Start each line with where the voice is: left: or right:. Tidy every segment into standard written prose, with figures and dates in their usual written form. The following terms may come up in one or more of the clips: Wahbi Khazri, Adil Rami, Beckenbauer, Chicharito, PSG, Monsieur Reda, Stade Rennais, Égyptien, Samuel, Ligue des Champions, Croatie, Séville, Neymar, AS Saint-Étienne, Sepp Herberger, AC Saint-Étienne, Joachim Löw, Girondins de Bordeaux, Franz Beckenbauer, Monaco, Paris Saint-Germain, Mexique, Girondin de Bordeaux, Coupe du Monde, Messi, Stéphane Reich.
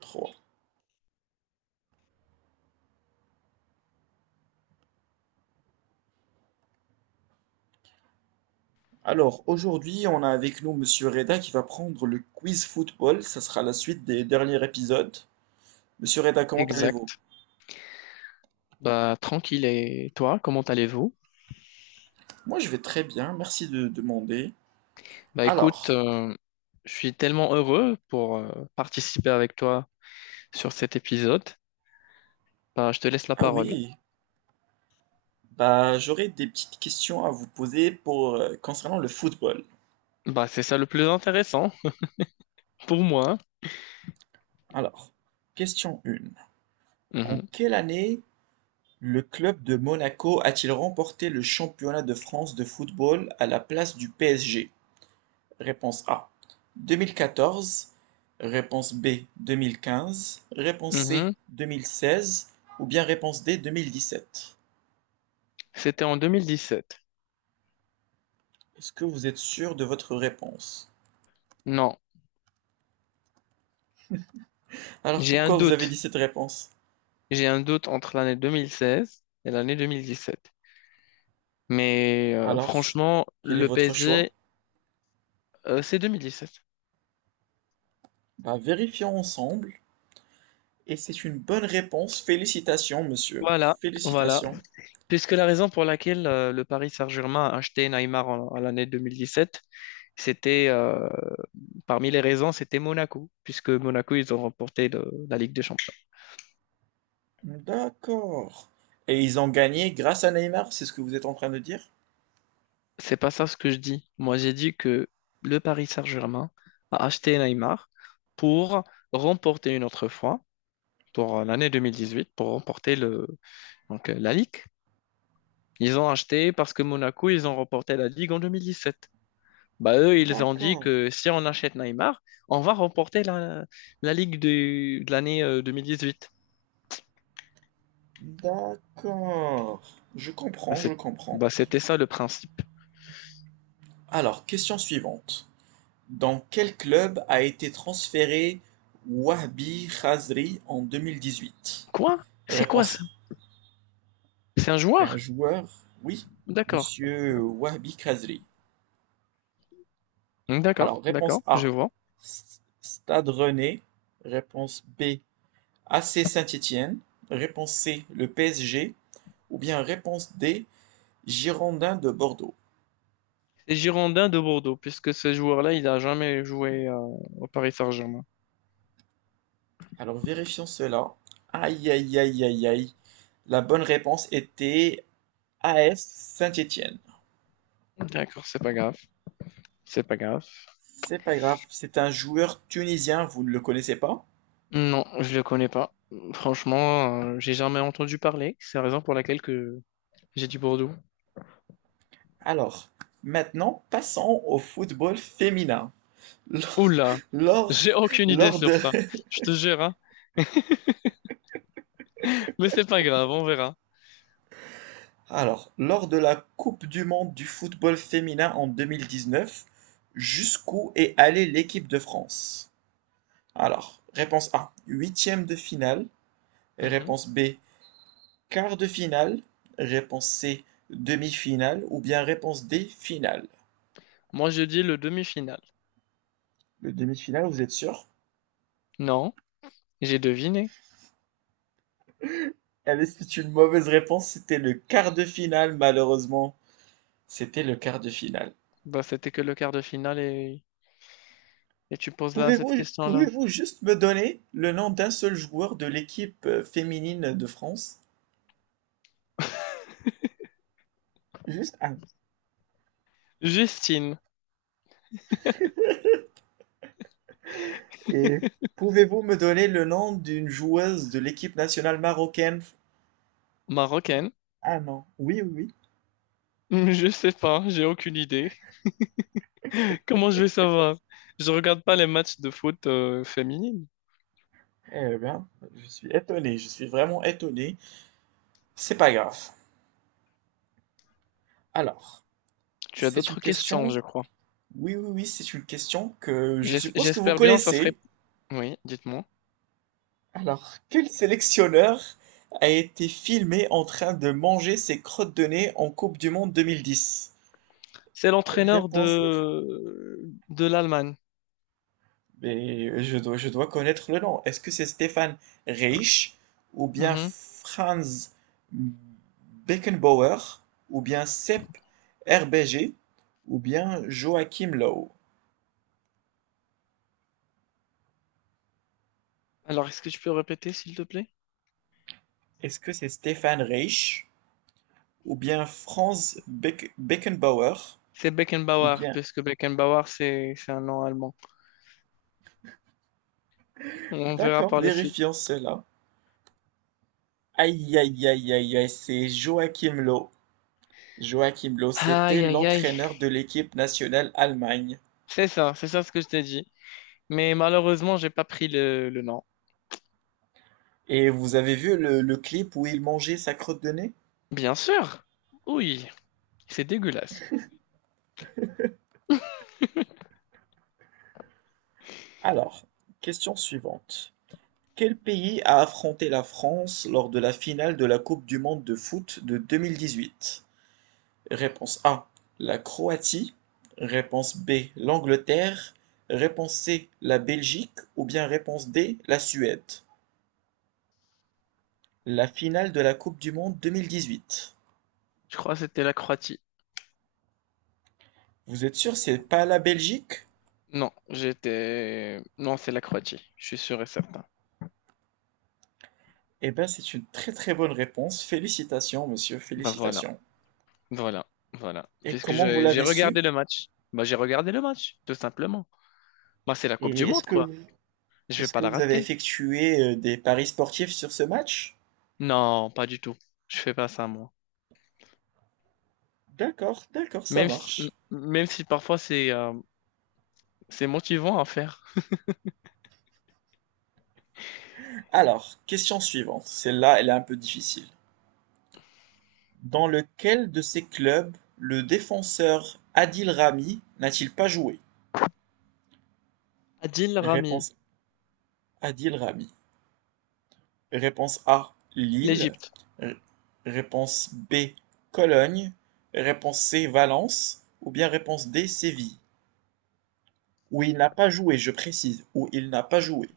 right: Trois. Alors aujourd'hui, on a avec nous Monsieur Reda qui va prendre le quiz football. Ça sera la suite des derniers épisodes. Monsieur Reda, comment allez-vous?
left: Exact. Bah, tranquille. Et toi, comment allez-vous?
right: Moi, je vais très bien. Merci de demander.
left: Bah, écoute,
right: Alors,
left: je suis tellement heureux pour participer avec toi sur cet épisode. Bah, je te laisse la
right: ah
left: parole.
right: oui, bah j'aurais des petites questions à vous poser pour concernant le football.
left: Bah, c'est ça le plus intéressant pour moi.
right: Alors, question 1. En
left: Mhm.
right: quelle année le club de Monaco a-t-il remporté le championnat de France de football à la place du PSG? Réponse A 2014, réponse B 2015, réponse C
left: Mhm.
right: 2016 ou bien réponse D 2017.
left: C'était en 2017.
right: Est-ce que vous êtes sûr de votre réponse?
left: Non,
right: Alors
left: j'ai un
right: pourquoi vous avez
left: doute.
right: dit cette réponse?
left: J'ai un doute entre l'année 2016 et l'année 2017. Mais
right: Alors,
left: franchement,
right: quel est
left: le
right: votre choix?
left: PSG, c'est 2017.
right: Bah vérifions ensemble et c'est une bonne réponse. Félicitations monsieur,
left: Voilà, voilà.
right: félicitations.
left: Puisque la raison pour laquelle le Paris Saint-Germain a acheté Neymar à l'année 2017, c'était, parmi les raisons, c'était Monaco, puisque Monaco, ils ont remporté la Ligue des Champions.
right: D'accord. Et ils ont gagné grâce à Neymar, c'est ce que vous êtes en train de dire?
left: C'est pas ça ce que je dis. Moi, j'ai dit que le Paris Saint-Germain a acheté Neymar pour remporter une autre fois, pour l'année 2018, pour remporter donc, la Ligue. Ils ont acheté parce que Monaco, ils ont remporté la Ligue en 2017. Bah eux, ils ont dit
right: D'accord.
left: que si on achète Neymar, on va remporter la Ligue de l'année 2018.
right: D'accord. Je
left: Bah,
right: comprends, je comprends.
left: bah, c'était ça le principe.
right: Alors, question suivante. Dans quel club a été transféré Wahbi Khazri en 2018?
left: Quoi? C'est quoi ça?
right: Réponse.
left: C'est un
right: C'est un
left: joueur?
right: joueur, oui,
left: D'accord.
right: Monsieur Wahbi Khazri. Alors,
left: D'accord, d'accord,
right: réponse
left: je
right: A,
left: vois.
right: Stade Rennais. Réponse B, AC Saint-Étienne. Réponse C, le PSG. Ou bien réponse D, Girondins de Bordeaux.
left: C'est Girondin de Bordeaux, puisque ce joueur-là, il n'a jamais joué au Paris Saint-Germain.
right: Alors vérifions cela. Aïe, aïe, aïe, aïe, aïe. La bonne réponse était AS Saint-Étienne.
left: D'accord, c'est pas grave. C'est pas grave.
right: C'est pas grave, c'est un joueur tunisien, vous ne le connaissez pas.
left: Non, je le connais pas. Franchement, j'ai jamais entendu parler. C'est la raison pour laquelle que j'ai dit Bordeaux.
right: Alors, maintenant, passons au football féminin.
left: Oula,
right: Lors,
left: j'ai aucune idée
right: lors,
left: sur
right: de,
left: ça. Je te jure, hein. Mais c'est pas grave, on verra.
right: Lors de la Coupe du monde du football féminin en 2019, jusqu'où est allée l'équipe de France? Alors, réponse A, huitième de finale.
left: Mhm.
right: Réponse B, quart de finale, réponse C, demi-finale, ou bien réponse D, finale.
left: Moi, je dis le demi-finale.
right: Le demi-finale, vous êtes sûr?
left: Non, j'ai deviné.
right: Allez, c'est une mauvaise réponse, c'était le quart de finale, malheureusement. C'était le quart de finale.
left: Bah, c'était que le quart de finale et tu poses là cette
right: Pouvez-vous,
left: question-là.
right: pouvez-vous juste me donner le nom d'un seul joueur de l'équipe féminine de France? Juste un.
left: Justine,
right: Et pouvez-vous me donner le nom d'une joueuse de l'équipe nationale marocaine?
left: marocaine.
right: Ah non, oui, oui, oui.
left: Je sais pas, j'ai aucune idée. Comment je vais savoir? Je regarde pas les matchs de foot féminine.
right: Eh bien, je suis étonné, je suis vraiment étonné. C'est pas grave. Alors.
left: Tu as
right: C'est une
left: d'autres questions,
right: question,
left: je crois.
right: oui, oui, oui, c'est une question que je suppose que vous
left: J'espère bien, ça serait...
right: connaissez.
left: Oui, dites-moi.
right: Alors, quel sélectionneur a été filmé en train de manger ses crottes de nez en Coupe du Monde 2010?
left: C'est l'entraîneur
right: Réponse.
left: de l'Allemagne.
right: Mais je dois connaître le nom. Est-ce que c'est Stéphane Reich ou bien
left: Mhm.
right: Franz Beckenbauer ou bien Sepp Herberger ou bien Joachim Löw?
left: Alors, est-ce que tu peux répéter, s'il te plaît?
right: Est-ce que c'est Stéphane Reich, ou bien Franz Beckenbauer,
left: C'est
right: ou
left: Beckenbauer,
right: bien...
left: puisque Beckenbauer, c'est un nom allemand. On verra
right: D'accord,
left: par la suite.
right: vérifions cela. Aïe, aïe, aïe, aïe, aïe, c'est Joachim Löw. Joachim Löw, c'était
left: Aïe, aïe, aïe.
right: l'entraîneur de l'équipe nationale Allemagne.
left: C'est ça ce que je t'ai dit. Mais malheureusement, j'ai pas pris le nom.
right: Et vous avez vu le clip où il mangeait sa crotte de nez?
left: Bien sûr. Oui, c'est dégueulasse.
right: Alors, question suivante. Quel pays a affronté la France lors de la finale de la Coupe du monde de foot de 2018? Réponse A, la Croatie. Réponse B, l'Angleterre. Réponse C, la Belgique. Ou bien réponse D, la Suède. La finale de la Coupe du Monde 2018.
left: Je crois que c'était la Croatie.
right: Vous êtes sûr, c'est pas la Belgique?
left: Non, j'étais... Non, c'est la Croatie. Je suis sûr et certain.
right: Eh bien, c'est une très très bonne réponse. Félicitations, monsieur,
left: Bah voilà,
right: félicitations.
left: voilà, voilà.
right: Et
left: Puisque
right: comment vous
left: j'ai
right: l'avez su?
left: regardé le match. Bah j'ai regardé le match, tout simplement. Moi, c'est la Coupe du
right: Et est-ce
left: Monde,
right: que
left: quoi. Je vais
right: est-ce
left: pas
right: que
left: la
right: vous avez
left: rater.
right: effectué des paris sportifs sur ce match?
left: Non, pas du tout. Je fais pas ça, moi.
right: D'accord, d'accord, ça
left: Même si,
right: marche.
left: même si parfois c'est motivant à faire.
right: Alors, question suivante. Celle-là, elle est un peu difficile. Dans lequel de ces clubs le défenseur Adil Rami n'a-t-il pas joué?
left: Adil Rami,
right: Réponse Adil Rami. Réponse A, Lille.
left: l'Égypte.
right: R- Réponse B, Cologne. Réponse C, Valence. Ou bien réponse D, Séville. Où il n'a pas joué, je précise. Où il n'a pas joué.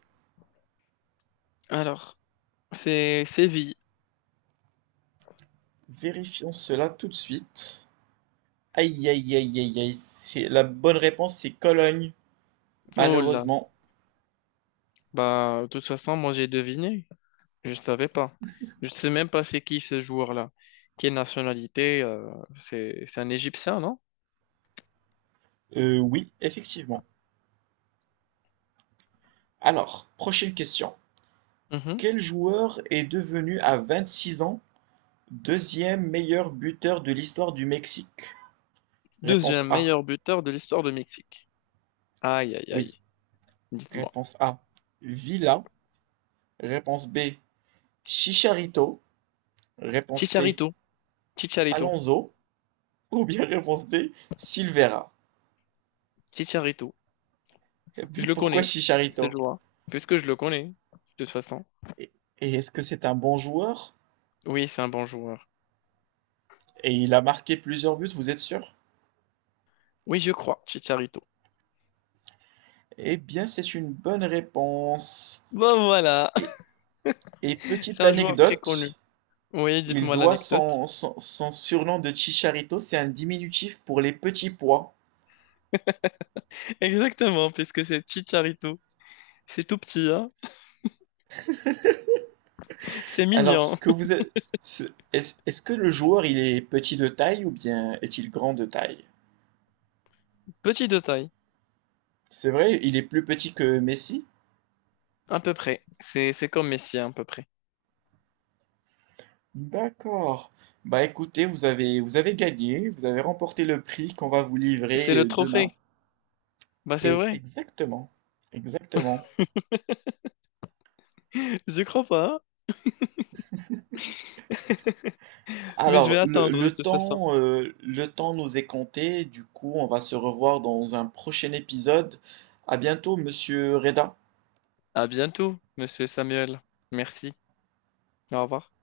left: Alors, c'est Séville.
right: Vérifions cela tout de suite. Aïe, aïe, aïe, aïe, aïe. C'est, la bonne réponse, c'est Cologne.
left: Oh là.
right: Malheureusement.
left: Bah, de toute façon, moi, j'ai deviné. Je savais pas. Je sais même pas c'est qui ce joueur-là. Quelle nationalité c'est un Égyptien, non?
right: Oui, effectivement. Alors, prochaine question.
left: Mhm.
right: Quel joueur est devenu à 26 ans deuxième meilleur buteur de l'histoire du Mexique? Réponse
left: Deuxième
right: A,
left: meilleur buteur de l'histoire de Mexique. Aïe, aïe,
right: oui.
left: aïe. Dites-moi.
right: Réponse A, Villa. Réponse B, Chicharito. Réponse C,
left: Chicharito. Chicharito.
right: Alonso. Ou bien réponse D, Silvera.
left: Chicharito.
right: Et puis,
left: Je le
right: pourquoi
left: connais, ce
right: Chicharito?
left: joueur. Puisque je le connais, de toute façon.
right: Et et est-ce que c'est un bon joueur?
left: Oui, c'est un bon joueur.
right: Et il a marqué plusieurs buts, vous êtes sûr?
left: Oui, je crois, Chicharito.
right: Eh bien, c'est une bonne réponse.
left: Bon, voilà.
right: Et, et
left: C'est
right: petite
left: un joueur très connu.
right: anecdote,
left: Oui,
right: il
left: dites-moi
right: doit
left: l'anecdote.
right: son surnom de Chicharito, c'est un diminutif pour les petits pois.
left: Exactement, puisque c'est Chicharito. C'est tout petit, hein. C'est
right: Alors, ce
left: mignon.
right: que vous êtes- ce- est-ce que le joueur, il est petit de taille ou bien est-il grand de taille?
left: Petit de taille.
right: C'est vrai, il est plus petit que Messi?
left: À peu près. C'est comme Messi, à peu près.
right: D'accord. Bah écoutez, vous avez gagné, vous avez remporté le prix qu'on va vous
left: C'est
right: livrer
left: le trophée.
right: demain.
left: Bah, c'est vrai.
right: Exactement, exactement.
left: Je crois pas, hein. Mais je
right: Alors,
left: vais attendre, de toute façon.
right: le temps nous est compté, du coup, on va se revoir dans un prochain épisode. À bientôt, monsieur Reda.
left: À bientôt, monsieur Samuel. Merci. Au revoir.